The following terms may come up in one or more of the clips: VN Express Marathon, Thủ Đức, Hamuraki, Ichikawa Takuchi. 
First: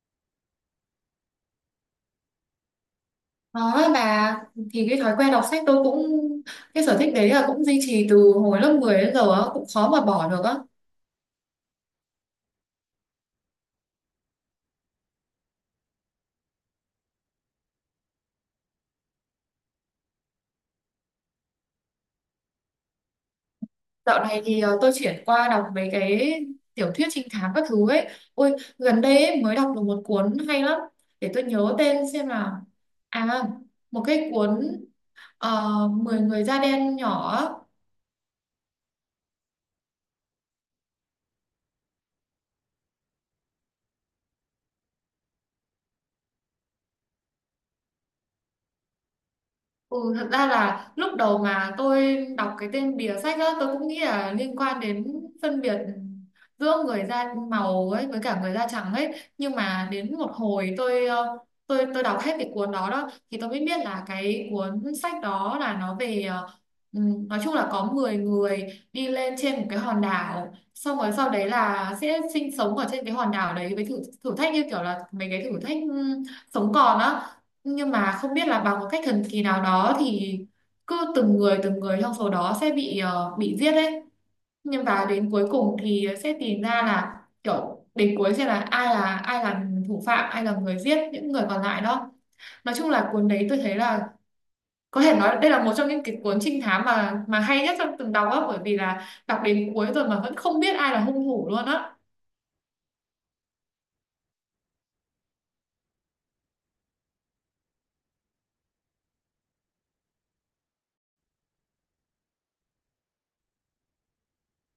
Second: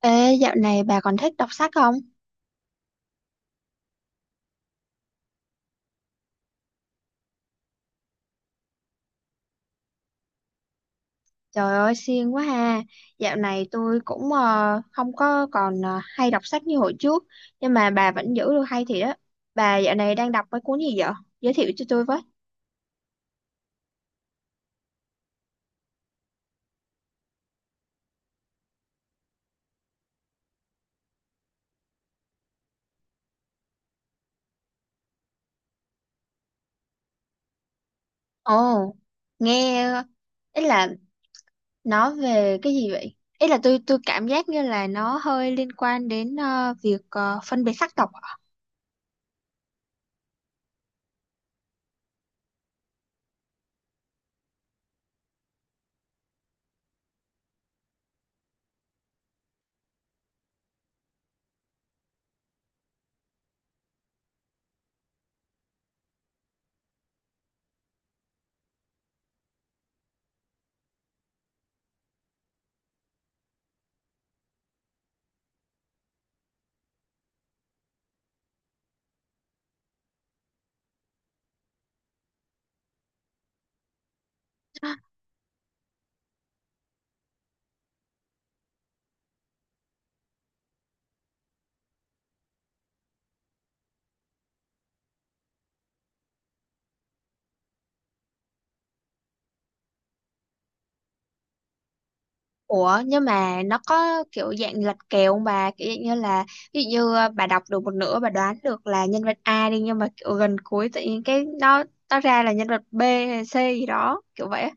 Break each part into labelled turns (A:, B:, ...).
A: Ê, dạo này bà còn thích đọc sách không?
B: Đó bà thì cái thói quen đọc sách tôi cũng cái sở thích đấy là cũng duy trì từ hồi lớp 10 đến giờ á, cũng khó mà bỏ được á.
A: Trời ơi, siêng quá ha. Dạo này tôi cũng không có còn hay đọc sách như hồi trước, nhưng mà bà vẫn giữ được hay thiệt đó. Bà dạo này đang đọc mấy cuốn gì vậy? Giới thiệu cho tôi với.
B: Dạo này thì tôi chuyển qua đọc mấy cái tiểu thuyết trinh thám các thứ ấy. Ôi gần đây ấy, mới đọc được một cuốn hay lắm. Để tôi nhớ tên xem nào. À, một cái cuốn 10 người da đen nhỏ.
A: Ồ, nghe ý là nó về cái gì vậy? Ý là tôi cảm giác như là nó hơi liên quan đến việc phân biệt sắc tộc.
B: Ừ, thật ra là lúc đầu mà tôi đọc cái tên bìa sách á, tôi cũng nghĩ là liên quan đến phân biệt giữa người da màu ấy với cả người da trắng ấy. Nhưng mà đến một hồi tôi tôi đọc hết cái cuốn đó đó thì tôi mới biết là cái cuốn sách đó là nó về nói chung là có 10 người đi lên trên một cái hòn đảo, xong rồi sau đấy là sẽ sinh sống ở trên cái hòn đảo đấy với thử thử thách, như kiểu là mấy cái thử thách sống còn á, nhưng mà không biết là bằng một cách thần kỳ nào đó thì cứ từng người trong số đó sẽ bị giết đấy, nhưng mà đến cuối cùng thì sẽ tìm ra là kiểu đến cuối sẽ là ai là thủ phạm, ai là người giết những người còn lại đó. Nói chung là cuốn đấy tôi thấy là có thể nói đây là một trong những cái cuốn trinh thám mà hay nhất trong từng đọc á, bởi vì là đọc đến cuối rồi mà vẫn không biết ai là hung thủ luôn á.
A: Ủa nhưng mà nó có kiểu dạng lật kèo không bà, kiểu dạng như là ví dụ như bà đọc được một nửa bà đoán được là nhân vật A đi, nhưng mà kiểu gần cuối tự nhiên cái nó ra là nhân vật B hay C gì đó kiểu vậy á.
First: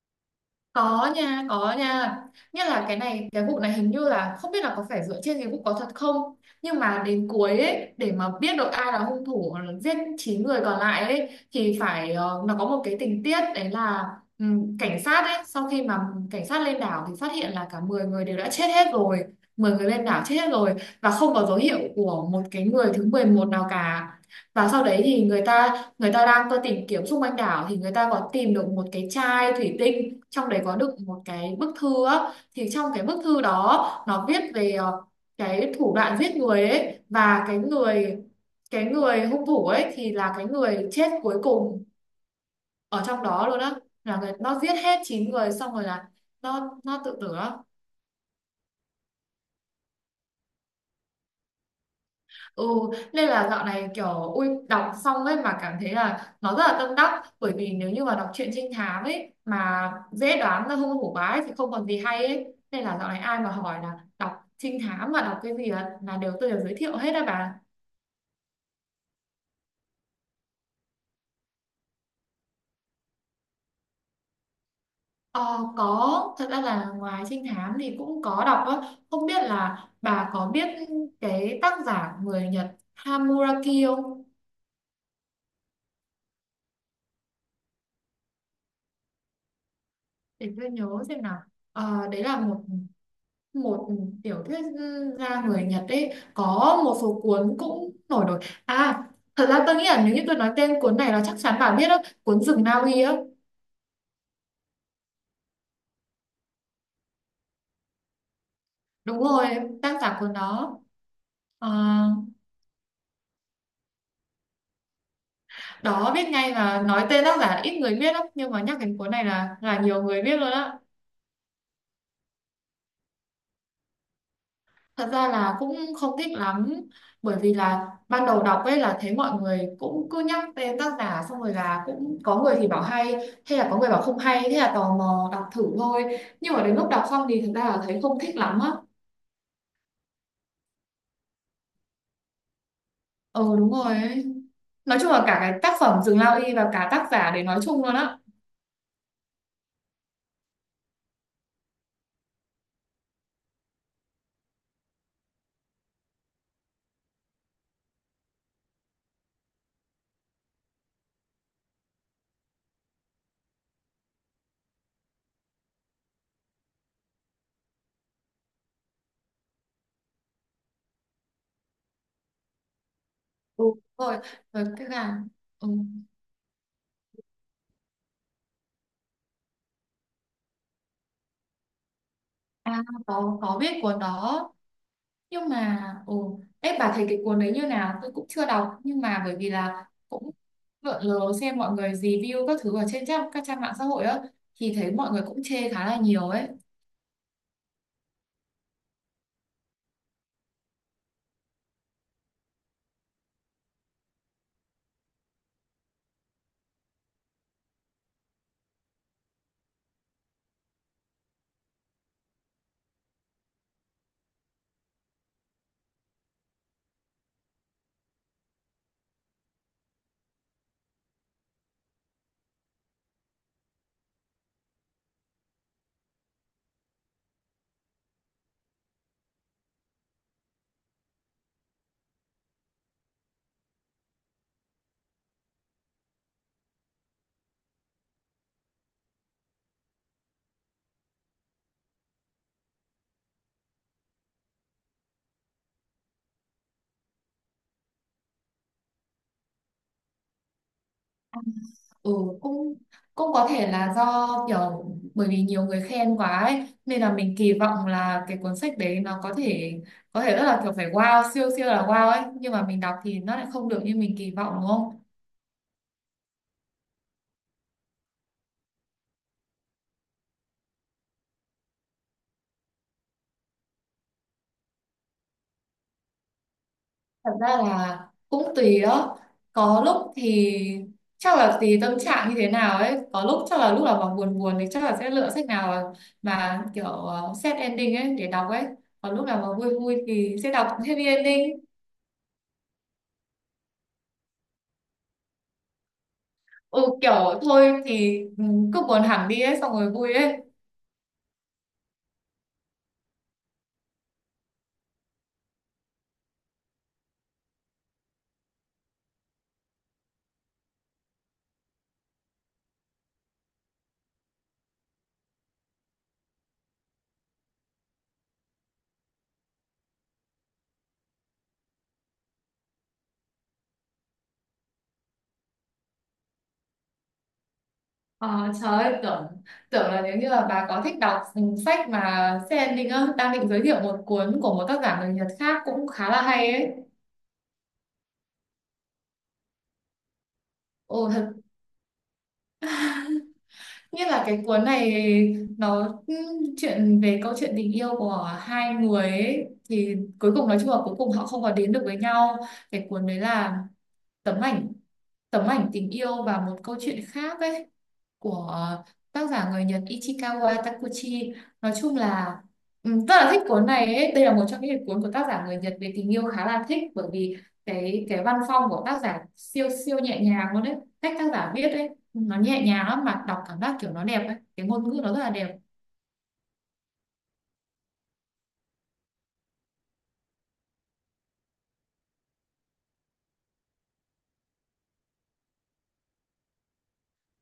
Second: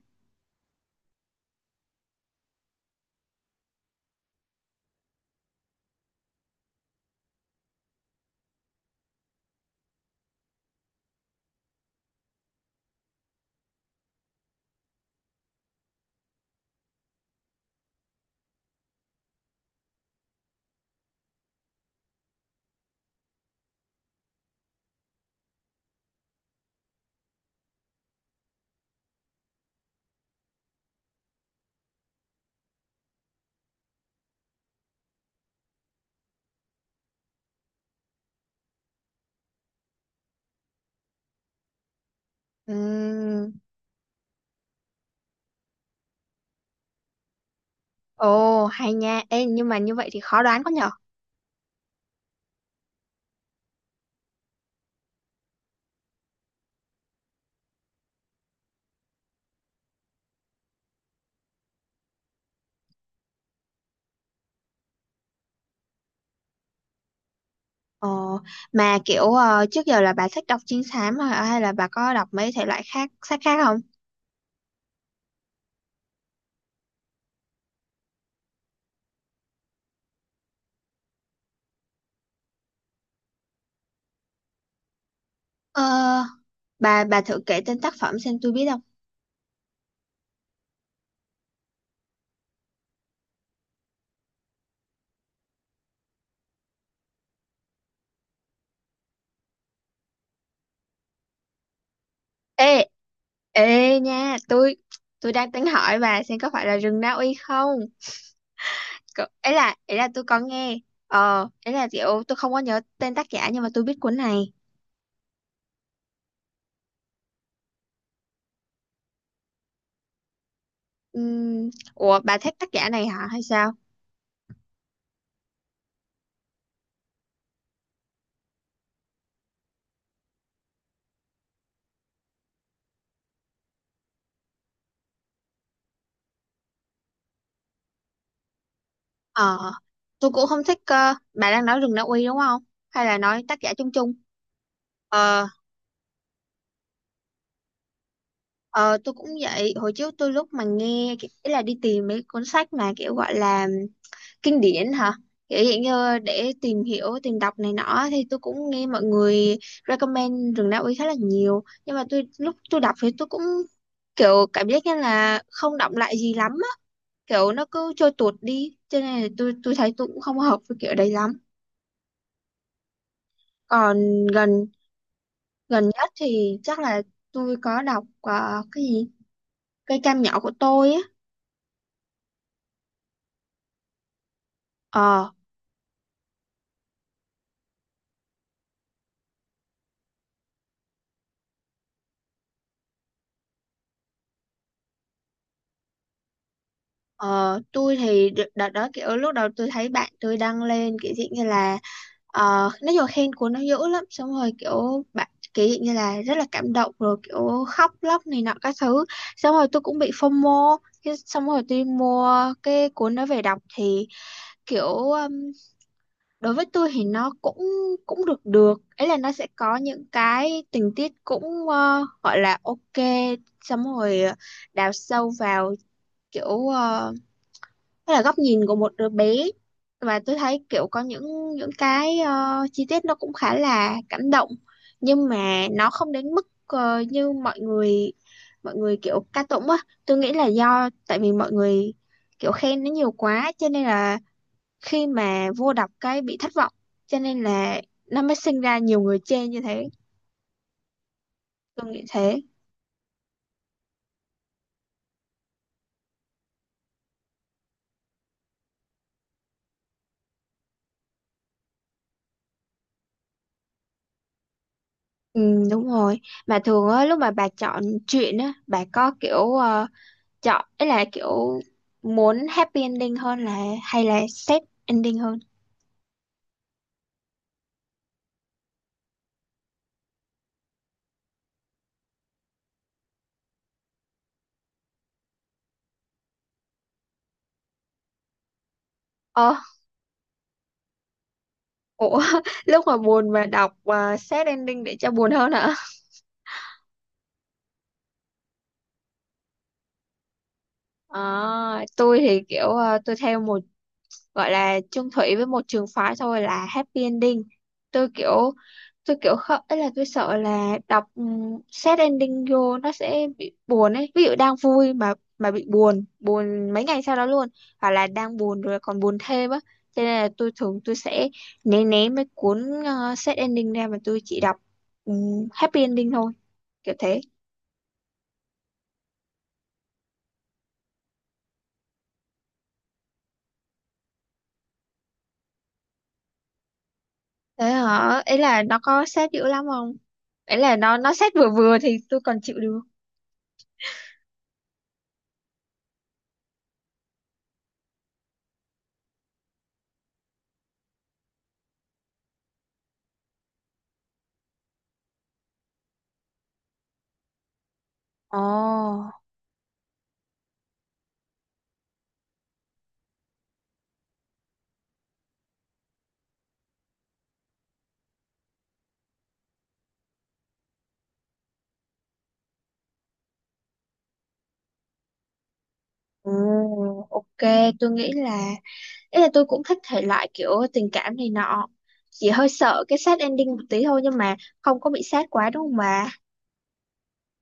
B: Có nha, có nha. Nhất là cái này, cái vụ này hình như là không biết là có phải dựa trên cái vụ có thật không. Nhưng mà đến cuối ấy, để mà biết được ai là hung thủ giết 9 người còn lại ấy, thì phải nó có một cái tình tiết đấy là cảnh sát ấy, sau khi mà cảnh sát lên đảo thì phát hiện là cả 10 người đều đã chết hết rồi. Mười người lên đảo chết hết rồi, và không có dấu hiệu của một cái người thứ 11 nào cả. Và sau đấy thì người ta đang tôi tìm kiếm xung quanh đảo, thì người ta có tìm được một cái chai thủy tinh, trong đấy có đựng một cái bức thư á, thì trong cái bức thư đó nó viết về cái thủ đoạn giết người ấy, và cái người hung thủ ấy thì là cái người chết cuối cùng ở trong đó
A: Ừm.
B: luôn á, là người nó giết hết 9 người xong rồi là nó tự tử á.
A: Ồ hay nha. Ê, nhưng mà như vậy thì khó đoán quá nhở.
B: Ừ, nên là dạo này kiểu ui đọc xong ấy mà cảm thấy là nó rất là tâm đắc, bởi vì nếu như mà đọc truyện trinh thám ấy mà dễ đoán ra hung thủ bá ấy, thì không còn gì hay ấy, nên là dạo này ai mà hỏi là đọc trinh thám mà đọc cái gì á, là đều tôi đều giới thiệu hết á bà.
A: Ờ, mà kiểu trước giờ là bà thích đọc trinh thám hả? Hay là bà có đọc mấy thể loại khác, sách khác không?
B: Ờ, có, thật ra là ngoài trinh thám thì cũng có đọc á, không biết là bà có biết cái tác giả người Nhật Hamuraki không.
A: Ờ, bà thử kể tên tác phẩm xem tôi biết không.
B: Để tôi nhớ xem nào. Ờ, đấy là một một tiểu thuyết gia người Nhật ấy, có một số cuốn cũng nổi nổi. À, thật ra tôi nghĩ là nếu như tôi nói tên cuốn này là chắc chắn bạn biết đó, cuốn Rừng Na
A: Ê,
B: Uy á.
A: ê nha, tôi đang tính hỏi bà xem có phải là rừng Na Uy không? C
B: Đúng rồi,
A: ấy là
B: tác giả
A: tôi
B: cuốn
A: có nghe.
B: đó.
A: Ờ,
B: À,
A: ấy là kiểu tôi không có nhớ tên tác giả nhưng mà tôi biết cuốn này.
B: đó biết ngay là nói tên tác giả là ít người biết lắm, nhưng mà nhắc đến cuốn này là nhiều người biết luôn á.
A: Ừm, ủa bà thích tác giả này hả hay sao?
B: Thật ra là cũng không thích lắm, bởi vì là ban đầu đọc ấy là thấy mọi người cũng cứ nhắc tên tác giả, xong rồi là cũng có người thì bảo hay, hay là có người bảo không hay, thế là tò mò đọc thử thôi, nhưng mà đến lúc đọc xong thì thật ra là thấy không thích lắm á.
A: Ờ, tôi cũng không thích. Ờ, bà đang nói rừng Na Uy đúng không? Hay là nói
B: Ờ
A: tác
B: Đúng
A: giả chung
B: rồi
A: chung?
B: ấy. Nói chung là cả
A: Ờ,
B: cái tác phẩm Rừng Lao Y và cả tác giả để nói chung luôn á.
A: ờ tôi cũng vậy, hồi trước tôi lúc mà nghe, ý là đi tìm mấy cuốn sách mà kiểu gọi là kinh điển hả, kiểu hiện như để tìm hiểu tìm đọc này nọ, thì tôi cũng nghe mọi người recommend rừng Na Uy khá là nhiều, nhưng mà tôi lúc tôi đọc thì tôi cũng kiểu cảm giác như là không đọng lại gì lắm á, kiểu nó cứ trôi tuột đi, cho nên là tôi thấy tôi cũng không hợp với kiểu đấy lắm.
B: Ừ, đúng rồi.
A: Còn
B: Rồi
A: gần
B: cái là ừ.
A: gần nhất thì chắc là tôi có đọc cái gì, cây cam nhỏ của tôi á.
B: À, có biết cuốn đó.
A: Ờ.
B: Nhưng mà ồ, đấy bà thấy cái cuốn đấy như nào, tôi cũng chưa đọc, nhưng mà bởi vì là cũng lượn lờ xem mọi người review các thứ ở trên trang các trang mạng xã hội á, thì thấy mọi người cũng chê khá là nhiều ấy.
A: Ờ, tôi thì đợt đó kiểu lúc đầu tôi thấy bạn tôi đăng lên kiểu dạng như là ờ, nói chung là khen cuốn nó dữ lắm, xong rồi kiểu bạn kiểu dạng như là rất là cảm động, rồi kiểu khóc lóc này nọ các thứ, xong rồi tôi cũng bị FOMO. Thế xong rồi tôi mua cái cuốn đó về đọc thì kiểu đối với tôi thì nó cũng cũng được được, ấy là nó sẽ có những cái tình tiết cũng gọi là ok, xong rồi đào sâu vào kiểu hay là góc nhìn của một đứa bé, và tôi thấy kiểu có những cái chi tiết nó cũng khá là cảm động, nhưng mà nó không đến mức như mọi người kiểu ca tụng á. Tôi nghĩ là do tại vì mọi người kiểu khen nó nhiều quá cho nên là khi mà vô đọc cái bị thất vọng, cho nên là nó mới sinh ra nhiều người chê như thế, tôi nghĩ
B: Ừ,
A: thế.
B: cũng cũng có thể là do kiểu bởi vì nhiều người khen quá ấy, nên là mình kỳ vọng là cái cuốn sách đấy nó có thể rất là kiểu phải wow, siêu siêu là wow ấy, nhưng mà mình đọc thì nó lại không được như mình kỳ vọng, đúng không.
A: Ừ, đúng rồi. Mà thường á lúc mà bà chọn truyện á, bà có kiểu chọn ấy là kiểu muốn happy ending hơn là, hay là sad ending hơn?
B: Thật ra là cũng tùy đó. Có lúc thì chắc là tùy tâm trạng như thế nào ấy. Có lúc chắc là lúc nào mà buồn buồn thì chắc là sẽ lựa sách nào mà kiểu sad ending ấy để đọc ấy. Còn lúc nào mà
A: Ờ
B: vui vui thì sẽ đọc happy ending.
A: ủa lúc mà buồn mà đọc sad ending để cho buồn hơn hả?
B: Ừ, kiểu thôi thì ừ, cứ buồn hẳn đi ấy xong rồi vui ấy.
A: Ờ, tôi thì kiểu tôi theo một, gọi là chung thủy với một trường phái thôi, là happy ending. Tôi kiểu không, ấy là tôi sợ là đọc sad ending vô nó sẽ bị buồn ấy, ví dụ đang vui mà bị buồn buồn mấy ngày sau đó luôn, hoặc là đang buồn rồi còn buồn thêm á, cho nên là tôi thường tôi sẽ né né mấy cuốn sad ending ra, mà tôi chỉ đọc happy ending thôi, kiểu thế.
B: Ờ, trời ơi, tưởng tưởng là nếu như là bà có thích đọc sách mà sad ending á, đang định giới thiệu một cuốn của một tác giả người Nhật khác cũng khá là hay ấy.
A: Thế hả, ấy là nó có sad dữ lắm không? Ấy là nó sad
B: Ừ,
A: vừa vừa thì tôi còn chịu được.
B: nghĩa là cái cuốn này nó chuyện về câu chuyện tình yêu của hai người ấy, thì cuối cùng nói chung là cuối cùng họ không có đến được với nhau. Cái cuốn đấy là tấm ảnh tấm ảnh tình yêu và một câu chuyện khác ấy, của
A: Ồ,
B: tác giả người Nhật Ichikawa Takuchi. Nói chung là rất là thích cuốn này ấy. Đây là một trong những cuốn của tác giả người Nhật về tình yêu khá là thích, bởi vì cái văn phong của tác giả siêu siêu nhẹ nhàng luôn đấy. Cách tác giả viết ấy nó nhẹ nhàng lắm, mà đọc cảm giác kiểu nó đẹp ấy, cái ngôn ngữ nó rất là đẹp.
A: ừ, ok, tôi nghĩ là. Ý là tôi cũng thích thể loại kiểu tình cảm này nọ. Chỉ hơi sợ cái sad ending một tí thôi, nhưng mà không có bị sad quá đúng không bà?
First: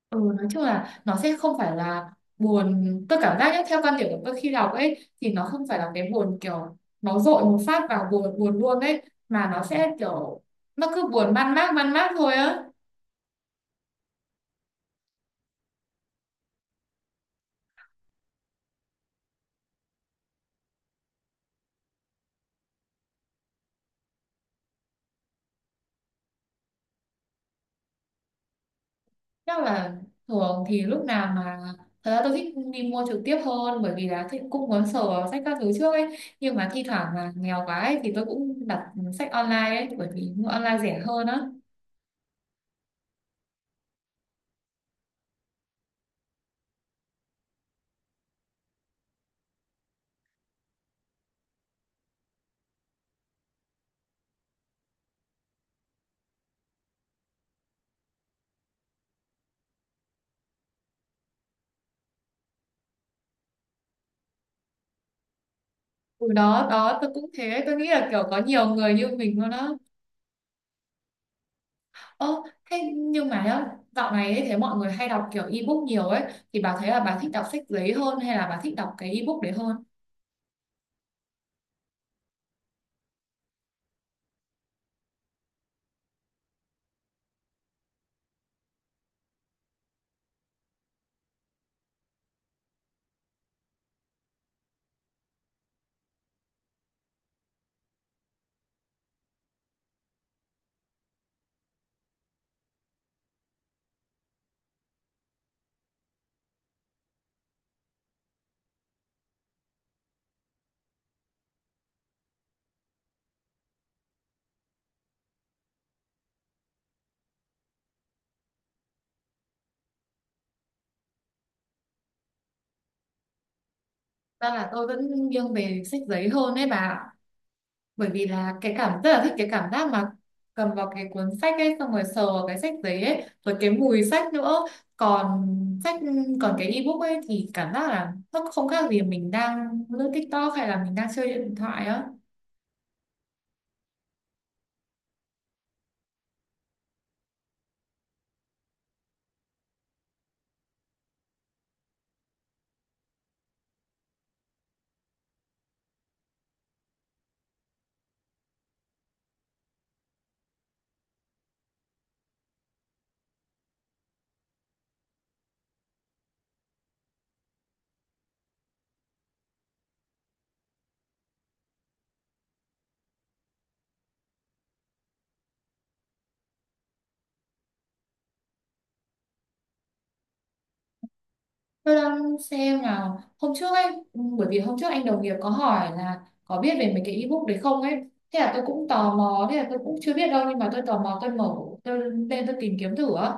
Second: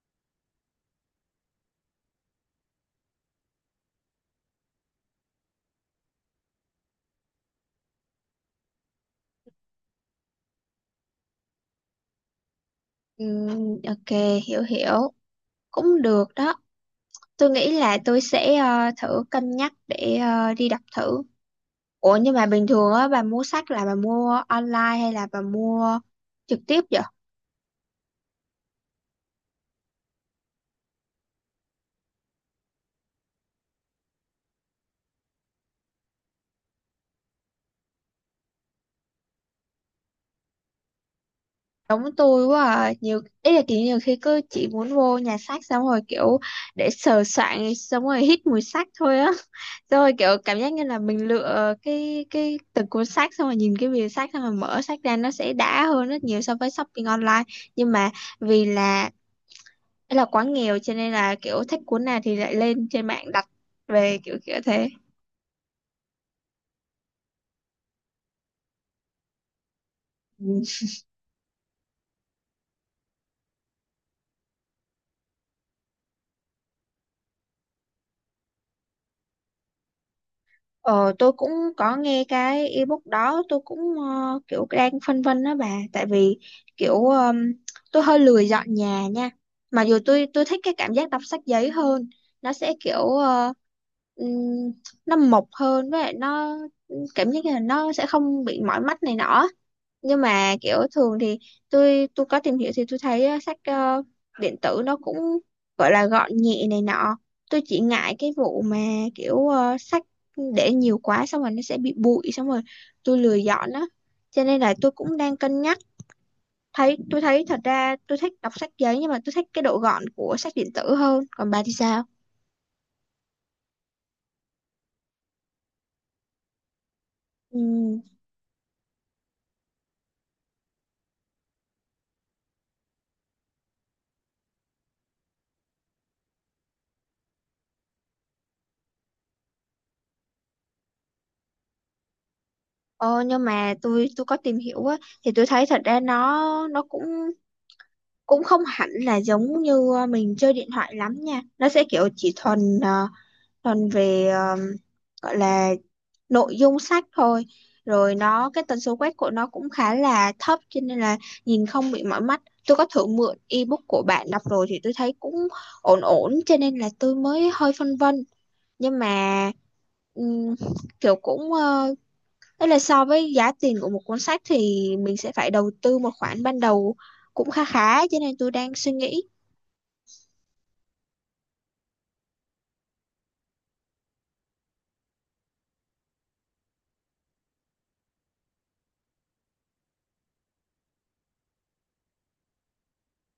B: Ừ, nói chung là nó sẽ không phải là buồn, tôi cảm giác nhé, theo quan điểm của tôi khi đọc ấy thì nó không phải là cái buồn kiểu nó dội một phát vào buồn buồn luôn ấy, mà nó sẽ kiểu nó cứ buồn man mác thôi á.
A: Ok, hiểu hiểu. Cũng được đó. Tôi nghĩ là tôi sẽ thử cân nhắc để đi đọc thử. Ủa nhưng mà bình thường á bà mua sách là bà mua online hay là bà mua trực tiếp?
B: Chắc là thường thì lúc nào mà thật ra tôi thích đi mua trực tiếp hơn, bởi vì là thích cũng muốn sờ vào sách các thứ trước ấy, nhưng mà thi thoảng mà nghèo quá ấy thì tôi cũng đặt sách online ấy, bởi vì mua online rẻ hơn á.
A: Giống tôi quá à. Nhiều, ý là kiểu nhiều khi cứ chỉ muốn vô nhà xác xong rồi kiểu để sờ soạng xong rồi hít mùi xác thôi á. Xong rồi kiểu cảm giác như là mình lựa cái từng cuốn xác, xong rồi nhìn cái bìa xác, xong rồi mở xác ra nó sẽ đã hơn rất nhiều so với shopping online. Nhưng mà vì là, ý là quá nghèo cho nên là kiểu thích cuốn nào thì lại lên trên mạng đặt về, kiểu kiểu thế.
B: Ừ, đó đó tôi cũng thế, tôi nghĩ là kiểu có nhiều người như mình luôn á. Ơ, thế nhưng mà nhá, dạo này ấy, thấy mọi người hay đọc kiểu ebook nhiều ấy, thì bà thấy là bà thích đọc sách giấy hơn hay là bà thích đọc cái ebook đấy hơn?
A: Ờ, tôi cũng có nghe cái ebook đó, tôi cũng kiểu đang phân vân đó bà, tại vì kiểu tôi hơi lười dọn nhà nha, mà dù tôi thích cái cảm giác đọc sách giấy hơn, nó sẽ kiểu ừm, nó mộc hơn với lại nó cảm giác như là nó sẽ không bị mỏi mắt này nọ. Nhưng mà kiểu thường thì tôi có tìm hiểu thì tôi thấy sách điện tử nó cũng gọi là gọn nhẹ này nọ. Tôi chỉ ngại cái vụ mà kiểu sách để nhiều quá xong rồi nó sẽ bị bụi, xong rồi tôi lười dọn á, cho nên là tôi cũng đang cân nhắc. Thấy tôi thấy thật ra tôi thích đọc sách giấy nhưng mà tôi thích cái độ gọn của sách điện tử hơn, còn bà thì sao?
B: Ra là tôi vẫn nghiêng về sách giấy hơn ấy bà ạ.
A: Ừ.
B: Bởi vì là cái cảm rất là thích cái cảm giác mà cầm vào cái cuốn sách ấy, xong rồi sờ vào cái sách giấy ấy, rồi cái mùi sách nữa. còn sách Còn cái ebook ấy thì cảm giác là nó không khác gì mình đang lướt TikTok hay là mình đang chơi điện thoại á.
A: Ờ, nhưng mà tôi có tìm hiểu á, thì tôi thấy thật ra nó cũng cũng không hẳn là giống như mình chơi điện thoại lắm nha, nó sẽ kiểu chỉ thuần thuần về gọi là nội dung sách thôi, rồi nó cái tần số quét của nó cũng khá là thấp cho nên là nhìn không bị mỏi mắt. Tôi có thử mượn ebook của bạn đọc rồi thì tôi thấy cũng ổn ổn, cho nên là tôi mới hơi phân vân. Nhưng mà ừm, kiểu cũng ấy là so với giá tiền của một cuốn sách thì mình sẽ phải đầu tư một khoản ban đầu cũng khá khá, cho nên tôi đang suy nghĩ.
B: Tôi đang xem nào, hôm trước ấy, ừ, bởi vì hôm trước anh đồng nghiệp có hỏi là có biết về mấy cái ebook đấy không ấy, thế là tôi cũng tò mò, thế là tôi cũng chưa biết đâu, nhưng mà tôi tò mò tôi mở tôi lên tôi tìm kiếm thử á,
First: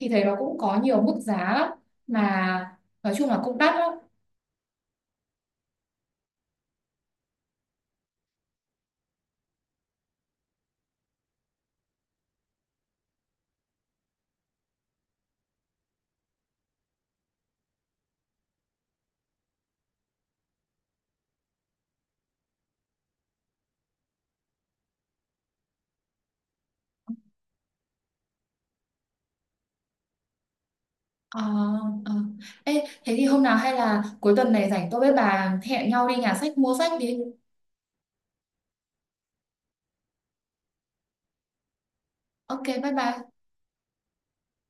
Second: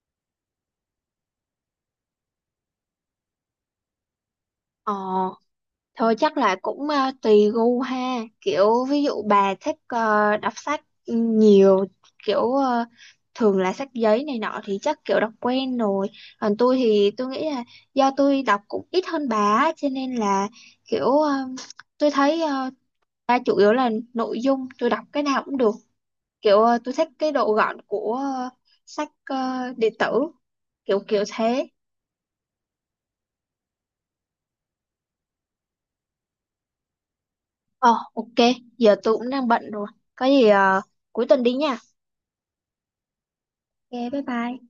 B: thì thấy nó cũng có nhiều mức giá lắm, mà nói chung là cũng đắt lắm.
A: Ờ. Thôi chắc là cũng tùy gu ha, kiểu ví dụ bà thích đọc sách nhiều, kiểu thường là sách giấy này nọ thì chắc kiểu đọc quen rồi, còn tôi thì tôi nghĩ là do tôi đọc cũng ít hơn bà á, cho nên là kiểu tôi thấy ba chủ yếu là nội dung, tôi đọc cái nào cũng được, kiểu tôi thích cái độ gọn của sách điện tử, kiểu kiểu
B: Ờ,
A: thế.
B: ờ. Ê, thế thì hôm nào hay là cuối tuần này rảnh tôi với bà hẹn nhau đi nhà sách mua sách đi.
A: Ờ ok, giờ tôi cũng đang bận rồi, có gì cuối tuần đi nha.
B: OK, bye bye.
A: Ok, bye bye.